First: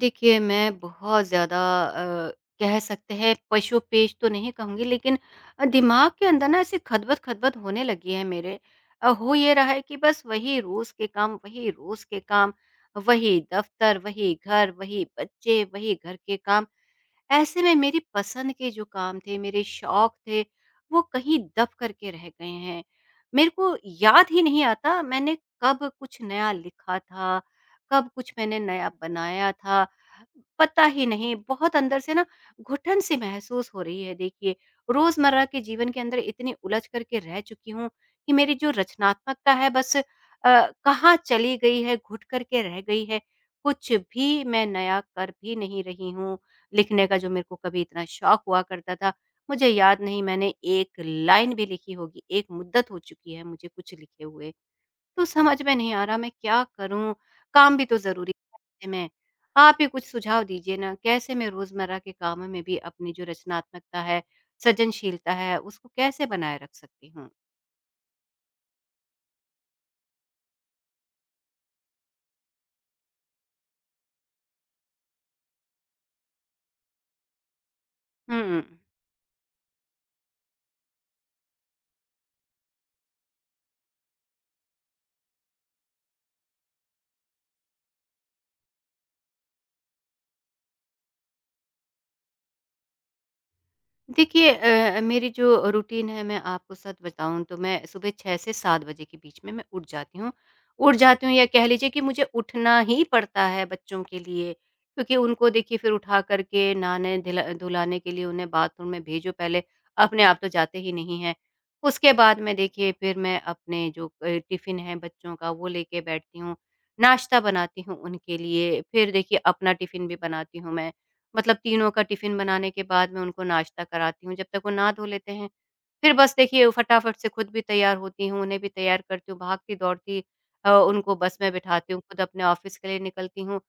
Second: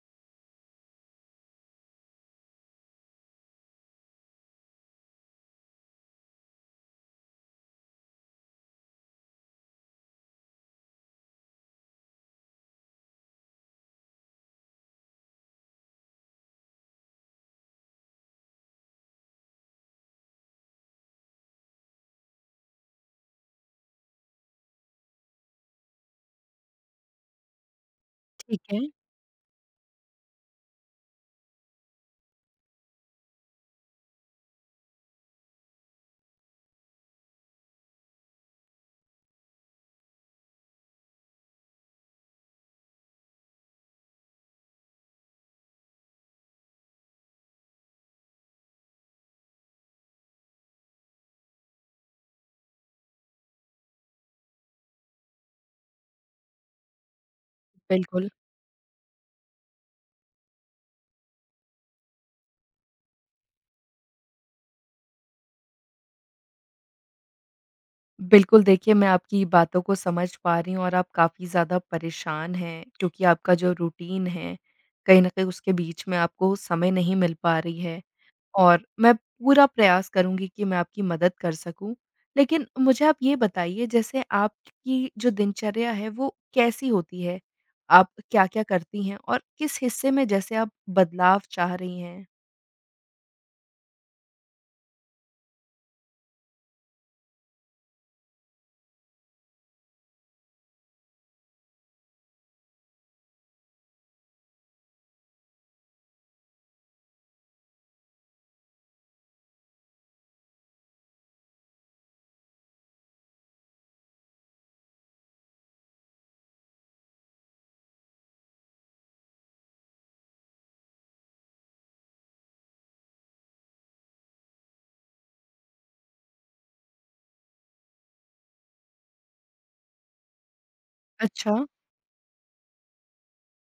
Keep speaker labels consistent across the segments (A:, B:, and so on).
A: देखिए, मैं बहुत ज़्यादा अ, कह सकते हैं पशु-पेश तो नहीं कहूँगी लेकिन दिमाग के अंदर ना ऐसे खदबद-खदबद होने लगी है मेरे। हो ये रहा है कि बस वही रोज़ के काम, वही रोज़ के काम, वही दफ़्तर, वही घर, वही बच्चे, वही घर के काम। ऐसे में मेरी पसंद के जो काम थे, मेरे शौक थे, वो कहीं दब कर के रह गए हैं। मेरे को याद ही नहीं आता मैंने कब कुछ नया लिखा था, कब कुछ मैंने
B: ठीक है,
A: नया बनाया था, पता ही नहीं। बहुत अंदर से ना घुटन सी महसूस हो रही है देखिए। रोज़मर्रा के जीवन के अंदर इतनी उलझ कर के रह चुकी हूँ कि मेरी जो रचनात्मकता है बस कहाँ चली गई है, घुट कर के रह गई है। कुछ भी मैं नया कर भी नहीं रही हूँ। लिखने का जो मेरे को कभी इतना शौक हुआ करता था, मुझे याद नहीं मैंने 1 लाइन भी लिखी होगी, 1 मुद्दत हो चुकी है मुझे कुछ लिखे हुए। तो समझ में नहीं आ रहा मैं क्या करूँ? काम भी तो
B: बिल्कुल।
A: ज़रूरी है ऐसे में। आप ही कुछ सुझाव दीजिए ना, कैसे मैं रोज़मर्रा के कामों में भी अपनी जो रचनात्मकता है, सृजनशीलता है, उसको कैसे बनाए रख सकती हूँ?
B: बिल्कुल, देखिए मैं आपकी बातों को समझ पा रही हूँ और आप काफ़ी ज़्यादा परेशान हैं, क्योंकि आपका जो रूटीन है, कहीं न कहीं उसके बीच में आपको समय नहीं मिल पा रही है।
A: हुँ।
B: और मैं पूरा प्रयास करूँगी कि मैं आपकी मदद कर सकूँ। लेकिन मुझे आप ये बताइए, जैसे आपकी जो दिनचर्या है वो कैसी होती है? आप क्या-क्या करती हैं और किस हिस्से में जैसे आप बदलाव चाह रही हैं?
A: देखिए मेरी जो रूटीन है मैं आपको सच बताऊँ तो मैं सुबह 6 से 7 बजे के बीच में मैं उठ जाती हूँ। उठ जाती हूँ या कह लीजिए कि मुझे उठना ही पड़ता है बच्चों के लिए, क्योंकि उनको देखिए फिर उठा कर के नहाने धिला धुलाने के लिए उन्हें बाथरूम में भेजो पहले, अपने आप तो जाते ही नहीं हैं। उसके बाद में देखिए फिर मैं अपने जो टिफ़िन है बच्चों का वो लेके बैठती हूँ, नाश्ता बनाती हूँ उनके लिए, फिर देखिए अपना टिफ़िन भी बनाती हूँ मैं। मतलब तीनों का टिफ़िन बनाने के बाद मैं उनको नाश्ता कराती हूँ, जब तक वो नहा धो लेते हैं। फिर बस देखिए फटाफट से खुद भी तैयार होती हूँ, उन्हें भी तैयार करती हूँ, भागती-दौड़ती उनको बस में
B: अच्छा।
A: बिठाती हूँ, खुद अपने ऑफ़िस के लिए निकलती हूँ।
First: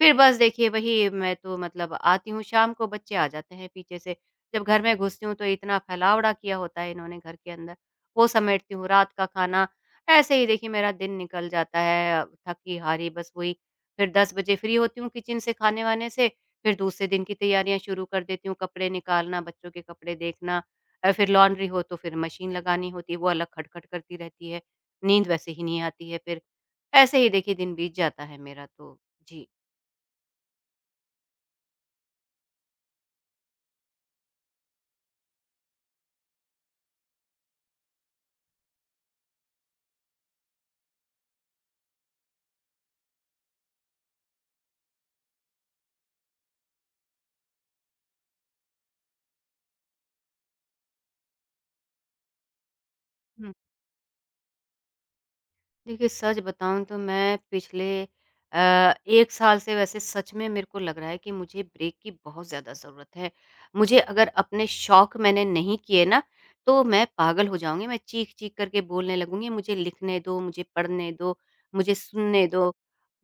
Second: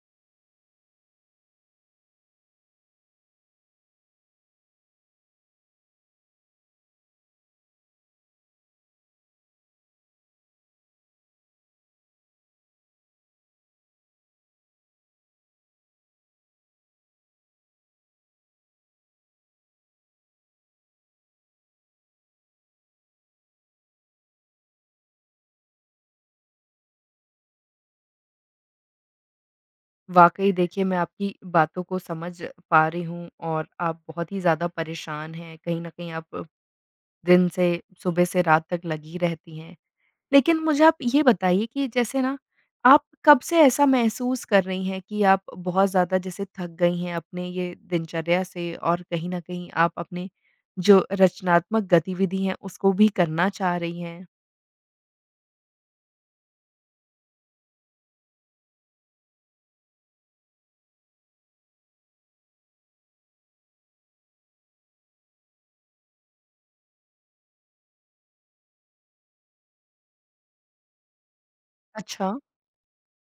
A: फिर बस देखिए वही मैं तो मतलब आती हूँ, शाम को बच्चे आ जाते हैं पीछे से। जब घर में घुसती हूँ तो इतना फैलावड़ा किया होता है इन्होंने घर के अंदर, वो समेटती हूँ, रात का खाना। ऐसे ही देखिए मेरा दिन निकल जाता है, थकी-हारी बस वही। फिर 10 बजे फ्री होती हूँ किचन से, खाने-वाने से। फिर दूसरे दिन की तैयारियाँ शुरू कर देती हूँ, कपड़े निकालना, बच्चों के कपड़े देखना फिर लॉन्ड्री हो तो फिर मशीन लगानी होती है, वो अलग खटखट करती रहती है। नींद वैसे ही नहीं आती है फिर। ऐसे ही देखिए दिन बीत जाता है मेरा तो। जी।
B: वाक़ई देखिए, मैं आपकी बातों को समझ पा रही हूँ और आप बहुत ही ज़्यादा परेशान हैं, कहीं न कहीं आप दिन से, सुबह से रात तक लगी रहती हैं। लेकिन मुझे आप ये बताइए कि जैसे ना, आप कब से ऐसा महसूस कर रही हैं कि आप बहुत ज़्यादा जैसे थक गई हैं अपने ये दिनचर्या से, और कहीं न कहीं आप अपने जो रचनात्मक गतिविधि हैं, उसको भी करना चाह रही हैं?
A: देखिए, सच बताऊँ तो मैं पिछले 1 साल से वैसे सच में मेरे को लग रहा है कि मुझे ब्रेक की बहुत ज़्यादा ज़रूरत है। मुझे अगर अपने शौक मैंने नहीं किए ना, तो मैं पागल हो जाऊँगी, मैं चीख-चीख करके बोलने लगूँगी, मुझे लिखने दो, मुझे पढ़ने दो, मुझे
B: अच्छा,
A: सुनने दो।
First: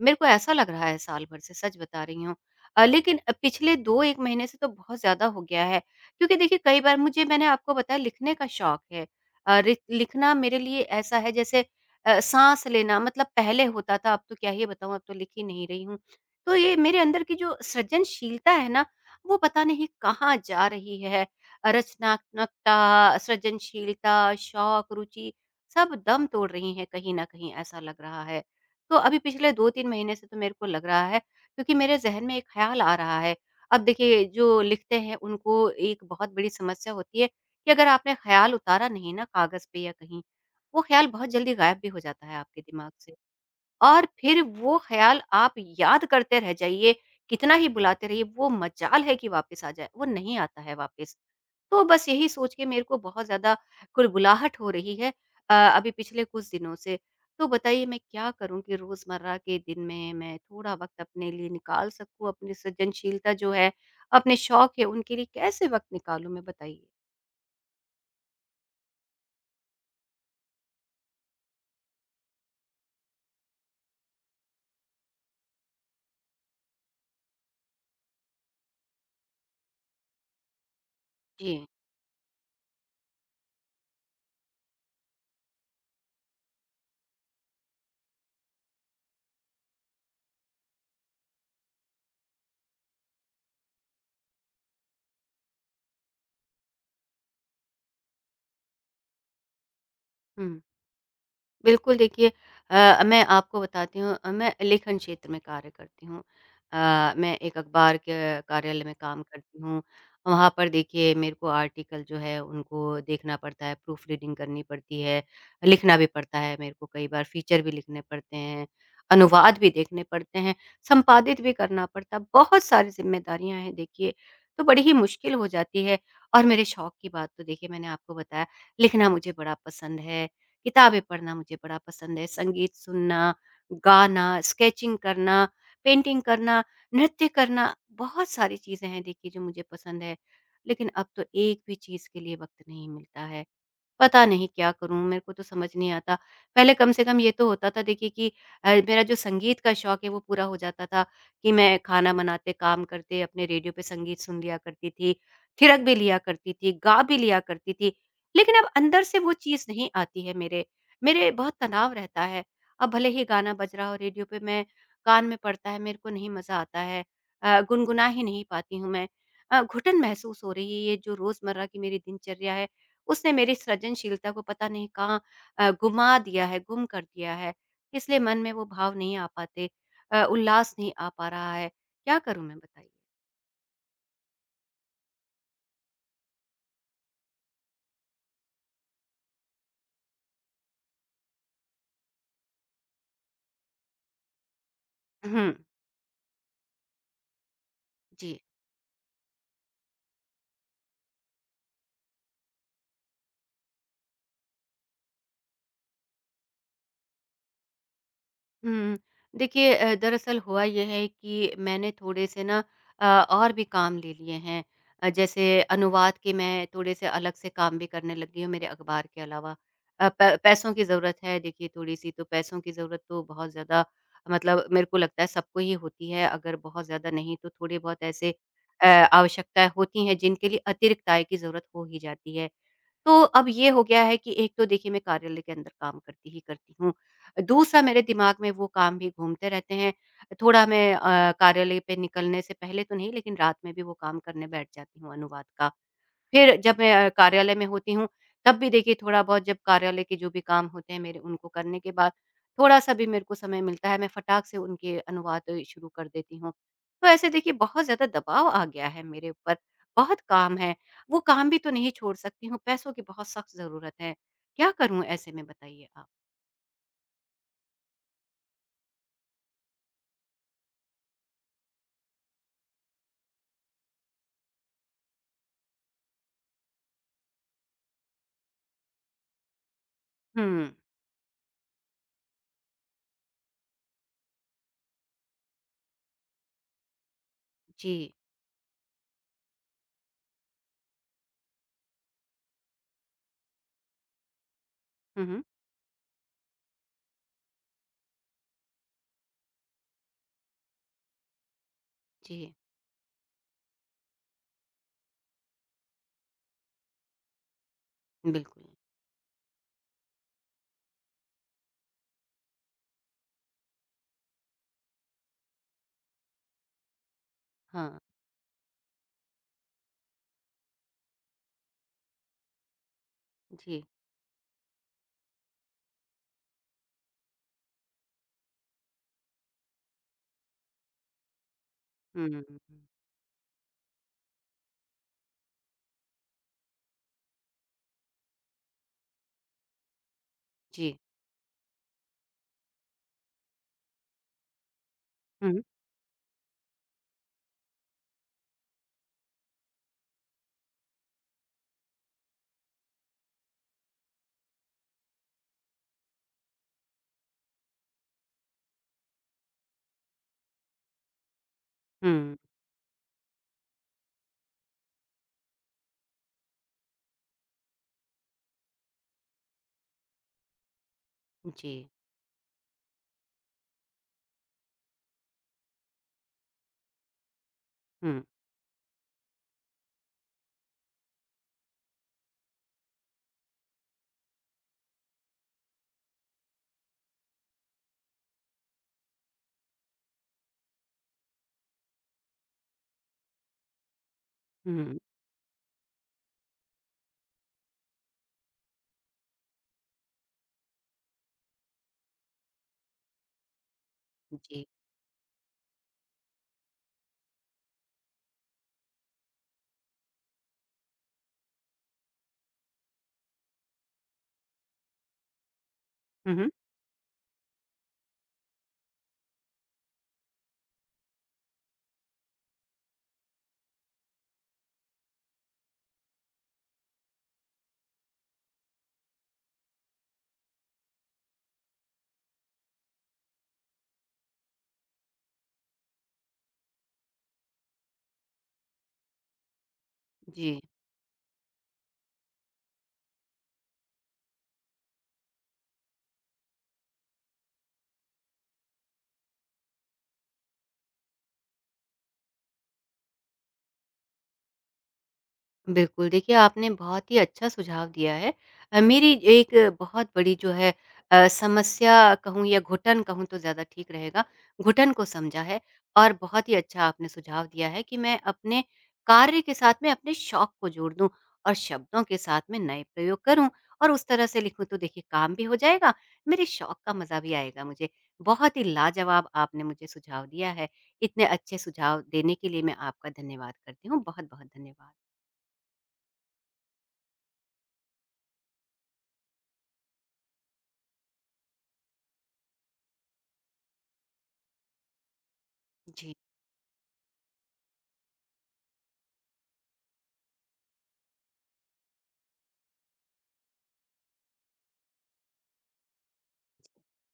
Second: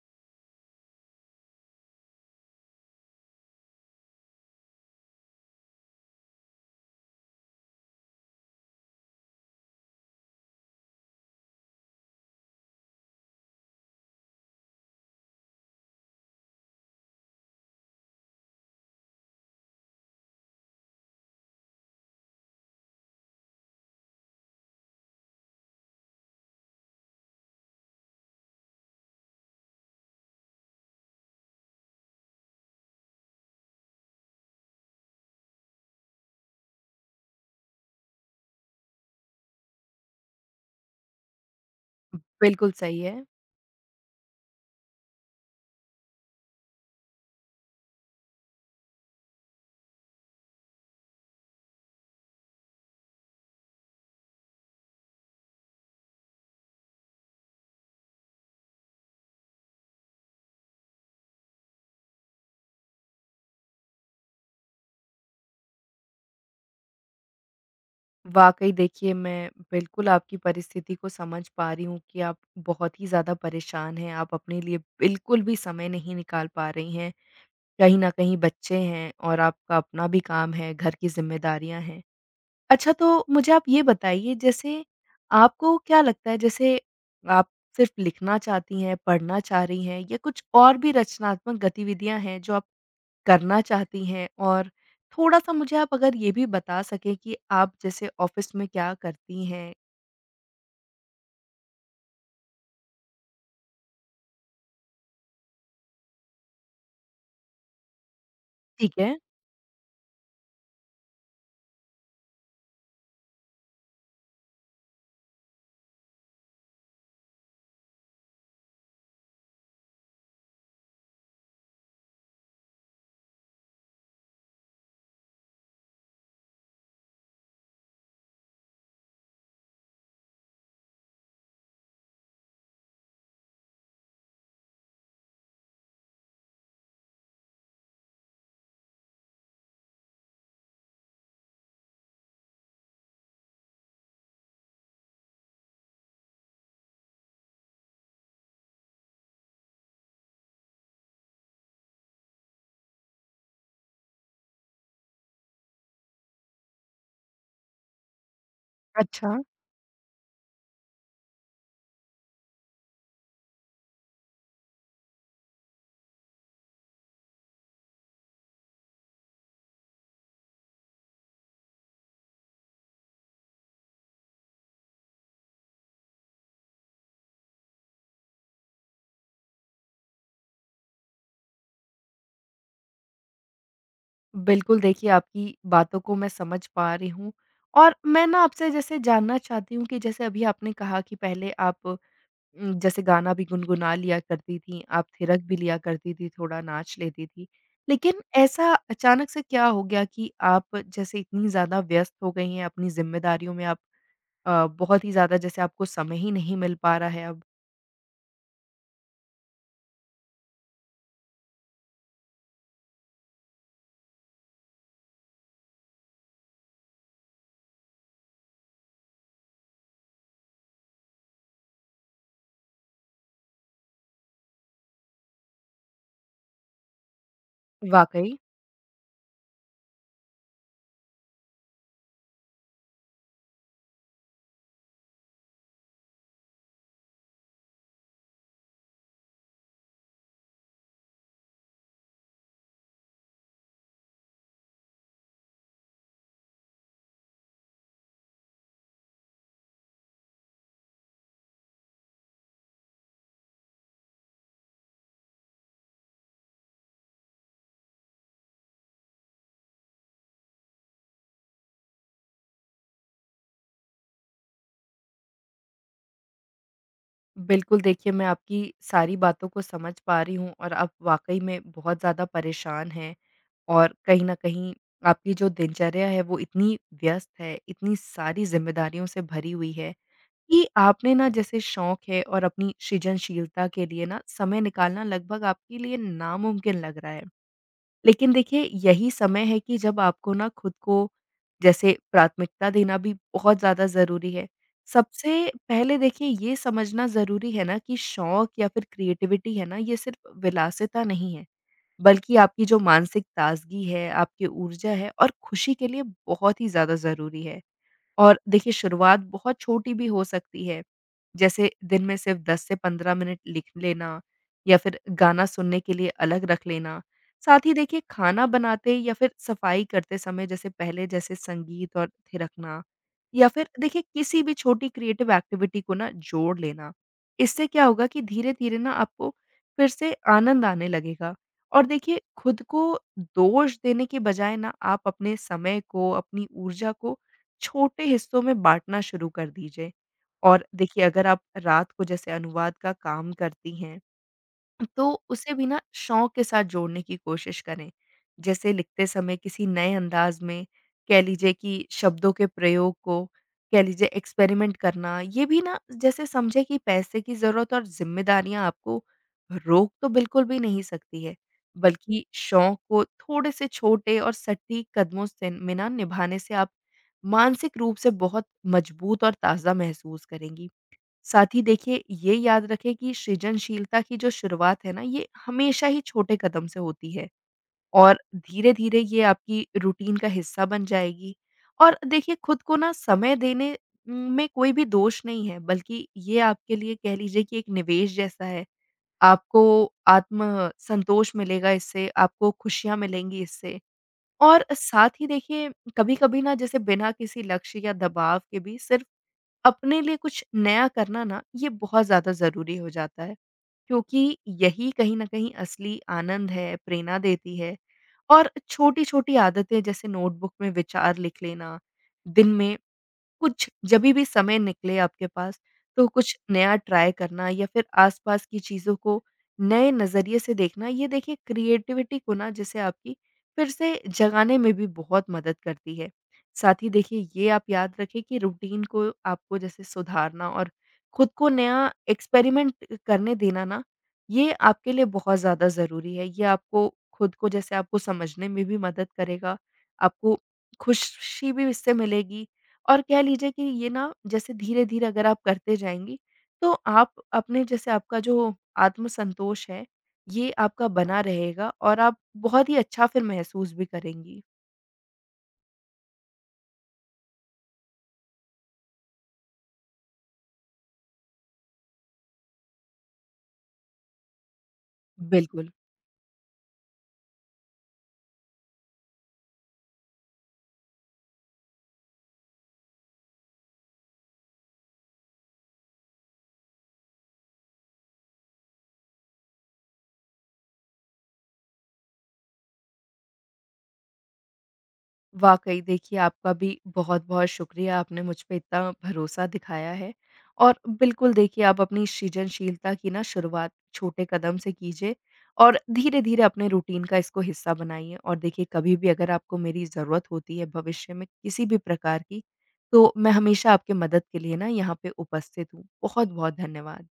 A: मेरे को ऐसा लग रहा है साल भर से, सच बता रही हूँ। लेकिन पिछले 2-1 महीने से तो बहुत ज़्यादा हो गया है क्योंकि देखिए कई बार मुझे मैंने आपको बताया लिखने का शौक है। अ, रि लिखना मेरे लिए ऐसा है जैसे साँस लेना मतलब पहले होता था, अब तो क्या ही बताऊँ, अब तो लिख ही नहीं रही हूँ। तो ये मेरे अंदर की जो सृजनशीलता है ना, वो पता नहीं कहाँ जा रही है। रचनात्मकता, सृजनशीलता, शौक, रुचि सब दम तोड़ रही हैं कहीं न कहीं, ऐसा लग रहा है। तो अभी पिछले 2-3 महीने से तो मेरे को लग रहा है क्योंकि मेरे ज़हन में एक ख़्याल आ रहा है। अब देखिए जो लिखते हैं उनको एक बहुत बड़ी समस्या होती है कि अगर आपने ख़्याल उतारा नहीं ना कागज़ पे या कहीं, वो ख़्याल बहुत जल्दी गायब भी हो जाता है आपके
B: बिल्कुल
A: दिमाग
B: सही
A: से
B: है।
A: और फिर वो ख़्याल आप याद करते रह जाइए, कितना ही बुलाते रहिए, वो मजाल है कि वापस आ जाए, वो नहीं आता है वापस। तो बस यही सोच के मेरे को बहुत ज़्यादा कुलबुलाहट हो रही है अभी पिछले कुछ दिनों से। तो बताइए मैं क्या करूँ कि रोज़मर्रा के दिन में मैं थोड़ा वक़्त अपने लिए निकाल सकूँ, अपनी सृजनशीलता जो है, अपने शौक है, उनके लिए कैसे वक़्त निकालूँ मैं बताइए?
B: वाक़ई देखिए, मैं बिल्कुल आपकी परिस्थिति को समझ पा रही हूँ कि आप बहुत ही ज़्यादा परेशान हैं, आप अपने लिए बिल्कुल भी समय नहीं निकाल पा रही हैं। कहीं न कहीं बच्चे हैं, और आपका अपना भी काम है, घर की
A: जी।
B: ज़िम्मेदारियाँ हैं। अच्छा, तो मुझे आप ये बताइए, जैसे आपको क्या लगता है, जैसे आप सिर्फ़ लिखना चाहती हैं, पढ़ना चाह रही हैं या कुछ और भी रचनात्मक गतिविधियाँ हैं जो आप करना चाहती हैं? और थोड़ा-सा मुझे आप अगर ये भी बता सकें कि आप जैसे ऑफ़िस में क्या करती हैं?
A: हुँ। बिल्कुल, देखिए मैं आपको बताती हूँ मैं लेखन क्षेत्र में कार्य करती हूँ। मैं एक अखबार के कार्यालय में
B: ठीक है।
A: काम करती हूँ। वहाँ पर देखिए मेरे को आर्टिकल जो है उनको देखना पड़ता है, प्रूफ रीडिंग करनी पड़ती है, लिखना भी पड़ता है मेरे को कई बार फीचर भी लिखने पड़ते हैं, अनुवाद भी देखने पड़ते हैं, संपादित भी करना पड़ता है, बहुत सारी ज़िम्मेदारियाँ हैं देखिए, तो बड़ी ही मुश्किल हो जाती है। और मेरे शौक की बात तो देखिए मैंने आपको बताया लिखना मुझे बड़ा पसंद है किताबें पढ़ना मुझे बड़ा पसंद है, संगीत सुनना, गाना, स्केचिंग करना, पेंटिंग करना, नृत्य करना, बहुत सारी चीज़ें हैं देखिए जो मुझे पसंद है। लेकिन अब तो एक भी चीज़ के लिए वक़्त नहीं मिलता है। पता नहीं क्या करूँ? मेरे को तो समझ नहीं आता। पहले कम से कम ये तो होता था देखिए कि मेरा जो संगीत का शौक है वो पूरा हो जाता था कि मैं खाना बनाते, काम करते अपने रेडियो पे संगीत सुन लिया करती थी, थिरक भी लिया करती थी, गा भी लिया करती थी। लेकिन अब अंदर से वो
B: अच्छा।
A: चीज़ नहीं आती है मेरे, मेरे बहुत तनाव रहता है। अब भले ही गाना बज रहा हो रेडियो पे मैं कान में पड़ता है, मेरे को नहीं मज़ा आता है। गुनगुना ही नहीं पाती हूँ मैं। घुटन महसूस हो रही है, ये जो रोज़मर्रा की मेरी दिनचर्या है उसने मेरी सृजनशीलता को पता नहीं कहाँ गुमा दिया है, गुम कर दिया है। इसलिए मन में वो भाव नहीं आ पाते, उल्लास नहीं आ पा रहा है। क्या करूँ मैं बताइए?
B: बिल्कुल, देखिए आपकी बातों को मैं समझ पा रही हूँ। और मैं ना आपसे जैसे जानना चाहती हूँ कि जैसे अभी आपने कहा कि पहले आप जैसे गाना भी गुनगुना लिया करती थीं, आप थिरक
A: हुँ,
B: भी लिया करती थीं, थोड़ा नाच लेती थीं। लेकिन
A: जी।
B: ऐसा अचानक से क्या हो गया कि आप जैसे इतनी ज़्यादा व्यस्त हो गई हैं, अपनी ज़िम्मेदारियों में आप बहुत ही ज़्यादा जैसे आपको समय ही नहीं मिल पा रहा है अब।
A: हुँ। देखिए दरअसल हुआ ये है कि मैंने थोड़े से ना अ, और भी काम ले लिए हैं। जैसे अनुवाद के मैं थोड़े से अलग से काम भी करने लगी हूँ मेरे अखबार के अलावा। अ, प पैसों की ज़रूरत है देखिए थोड़ी-सी तो पैसों की ज़रूरत तो बहुत ज़्यादा मतलब मेरे को लगता है सबको ही होती है अगर बहुत ज़्यादा नहीं तो थोड़े बहुत ऐसे
B: वाक़ई,
A: आवश्यकताएँ होती हैं जिनके लिए अतिरिक्त आय की ज़रूरत हो ही जाती है। तो अब ये हो गया है कि एक तो देखिए मैं कार्यालय के अंदर काम करती ही करती हूँ। दूसरा मेरे दिमाग में वो काम भी घूमते रहते हैं। थोड़ा मैं कार्यालय पे निकलने से पहले तो नहीं लेकिन रात में भी वो काम करने बैठ जाती हूँ अनुवाद का। फिर जब मैं कार्यालय में होती हूँ, तब भी देखिए थोड़ा-बहुत जब कार्यालय के जो भी काम होते हैं मेरे, उनको करने के बाद थोड़ा-सा भी मेरे को समय मिलता है, मैं फटाक से उनके अनुवाद शुरू कर देती हूँ। तो ऐसे देखिए बहुत ज़्यादा दबाव आ गया है मेरे ऊपर, बहुत काम है, वो काम भी तो नहीं छोड़ सकती हूँ, पैसों की बहुत सख्त ज़रूरत है। क्या करूँ ऐसे में बताइए आप?
B: बिल्कुल देखिए, मैं आपकी सारी बातों को समझ पा रही हूँ और आप वाक़ई में बहुत ज़्यादा परेशान हैं, और कहीं न कहीं आपकी जो दिनचर्या है वो इतनी व्यस्त है, इतनी सारी ज़िम्मेदारियों से भरी हुई है
A: हुँ,
B: कि आपने ना, जैसे शौक है और अपनी सृजनशीलता के लिए ना, समय निकालना लगभग आपके लिए नामुमकिन लग रहा है।
A: जी।
B: लेकिन देखिए, यही समय है कि जब आपको ना खुद को जैसे प्राथमिकता देना भी बहुत ज़्यादा ज़रूरी है।
A: हुँ, हुँ।
B: सबसे पहले देखिए, ये समझना ज़रूरी है ना कि शौक या फिर क्रिएटिविटी है ना, ये सिर्फ़ विलासिता नहीं है, बल्कि
A: जी,
B: आपकी जो मानसिक ताज़गी है, आपकी ऊर्जा है और खुशी के लिए बहुत ही ज़्यादा ज़रूरी है। और
A: बिल्कुल।
B: देखिए, शुरुआत बहुत छोटी भी हो सकती है, जैसे दिन में सिर्फ 10 से 15 मिनट लिख लेना या फिर गाना सुनने के लिए अलग रख लेना। साथ ही
A: हाँ,
B: देखिए, खाना बनाते या फिर सफाई करते समय जैसे पहले, जैसे संगीत और थिरकना, या फिर
A: जी।
B: देखिए किसी भी छोटी क्रिएटिव एक्टिविटी को ना जोड़ लेना। इससे क्या होगा कि धीरे-धीरे ना आपको फिर से आनंद आने लगेगा। और देखिए,
A: हुँ, हुँ, हुँ।
B: खुद को दोष देने के बजाय ना, आप अपने समय को, अपनी ऊर्जा को छोटे हिस्सों में बाँटना शुरू कर दीजिए। और
A: जी।
B: देखिए, अगर आप रात को जैसे अनुवाद का काम करती हैं, तो उसे
A: हुँ,
B: भी ना शौक के साथ जोड़ने की कोशिश करें। जैसे लिखते समय किसी नए अंदाज में कह लीजिए कि शब्दों के प्रयोग को, कह लीजिए, एक्सपेरिमेंट करना, ये भी ना, जैसे समझे कि पैसे की ज़रूरत और ज़िम्मेदारियाँ आपको रोक तो बिल्कुल भी नहीं सकती है, बल्कि
A: हुँ,
B: शौक को थोड़े से छोटे और सटीक कदमों से में ना निभाने से आप मानसिक रूप से बहुत मजबूत और ताज़ा महसूस करेंगी। साथ ही
A: जी।
B: देखिए, ये याद रखें कि सृजनशीलता की जो शुरुआत है ना, ये हमेशा ही छोटे कदम से होती है, और
A: हुँ,
B: धीरे-धीरे ये आपकी रूटीन का हिस्सा बन जाएगी। और देखिए, खुद को ना समय देने में कोई भी दोष नहीं है, बल्कि ये आपके लिए, कह लीजिए कि एक निवेश जैसा है। आपको आत्म संतोष मिलेगा इससे, आपको खुशियाँ मिलेंगी इससे। और
A: हुँ,
B: साथ ही देखिए, कभी-कभी ना जैसे बिना किसी लक्ष्य या दबाव के भी, सिर्फ अपने लिए कुछ नया करना ना, ये बहुत ज़्यादा ज़रूरी हो जाता है, क्योंकि
A: जी।
B: यही कहीं न कहीं असली आनंद है, प्रेरणा देती है। और छोटी-छोटी आदतें, जैसे नोटबुक में विचार लिख लेना, दिन में कुछ जभी भी समय निकले आपके पास, तो
A: हुँ,
B: कुछ
A: हुँ।
B: नया ट्राई करना या फिर आस-पास की चीज़ों को नए नज़रिए से देखना, ये देखिए क्रिएटिविटी को ना जैसे आपकी फिर से जगाने में भी बहुत मदद करती है। साथ ही देखिए, ये आप याद रखें कि रूटीन को आपको जैसे सुधारना और खुद को नया एक्सपेरिमेंट करने देना ना, ये आपके लिए बहुत ज़्यादा ज़रूरी है। ये आपको खुद को जैसे, आपको समझने में भी मदद करेगा, आपको
A: जी,
B: खुशी भी इससे मिलेगी, और कह लीजिए कि ये ना, जैसे धीरे-धीरे अगर आप करते जाएँगी, तो आप अपने जैसे आपका जो आत्मसंतोष है, ये आपका बना रहेगा और आप बहुत ही अच्छा फिर महसूस भी करेंगी।
A: बिल्कुल। देखिए, आपने बहुत ही अच्छा सुझाव दिया है। मेरी एक बहुत बड़ी जो है समस्या कहूँ या घुटन कहूँ तो ज़्यादा ठीक रहेगा, घुटन को समझा है
B: बिल्कुल।
A: और बहुत ही अच्छा आपने सुझाव दिया है कि मैं अपने कार्य के साथ में अपने शौक को जोड़ दूँ और शब्दों के साथ में नए प्रयोग करूँ और उस तरह से लिखूँ तो देखिए काम भी हो जाएगा, मेरे शौक का मज़ा भी आएगा मुझे। बहुत ही लाजवाब आपने मुझे सुझाव दिया है। इतने अच्छे सुझाव देने के लिए मैं आपका धन्यवाद करती हूँ। बहुत-बहुत धन्यवाद।
B: वाक़ई देखिए, आपका भी बहुत-बहुत शुक्रिया, आपने मुझ पे इतना भरोसा दिखाया है। और बिल्कुल देखिए, आप अपनी सृजनशीलता की ना शुरुआत छोटे कदम से कीजिए और
A: जी
B: धीरे-धीरे अपने रूटीन का इसको हिस्सा बनाइए। और देखिए, कभी भी अगर आपको मेरी ज़रूरत होती है भविष्य में किसी भी प्रकार की, तो मैं हमेशा आपके मदद के लिए ना यहाँ पे उपस्थित हूँ। बहुत-बहुत धन्यवाद।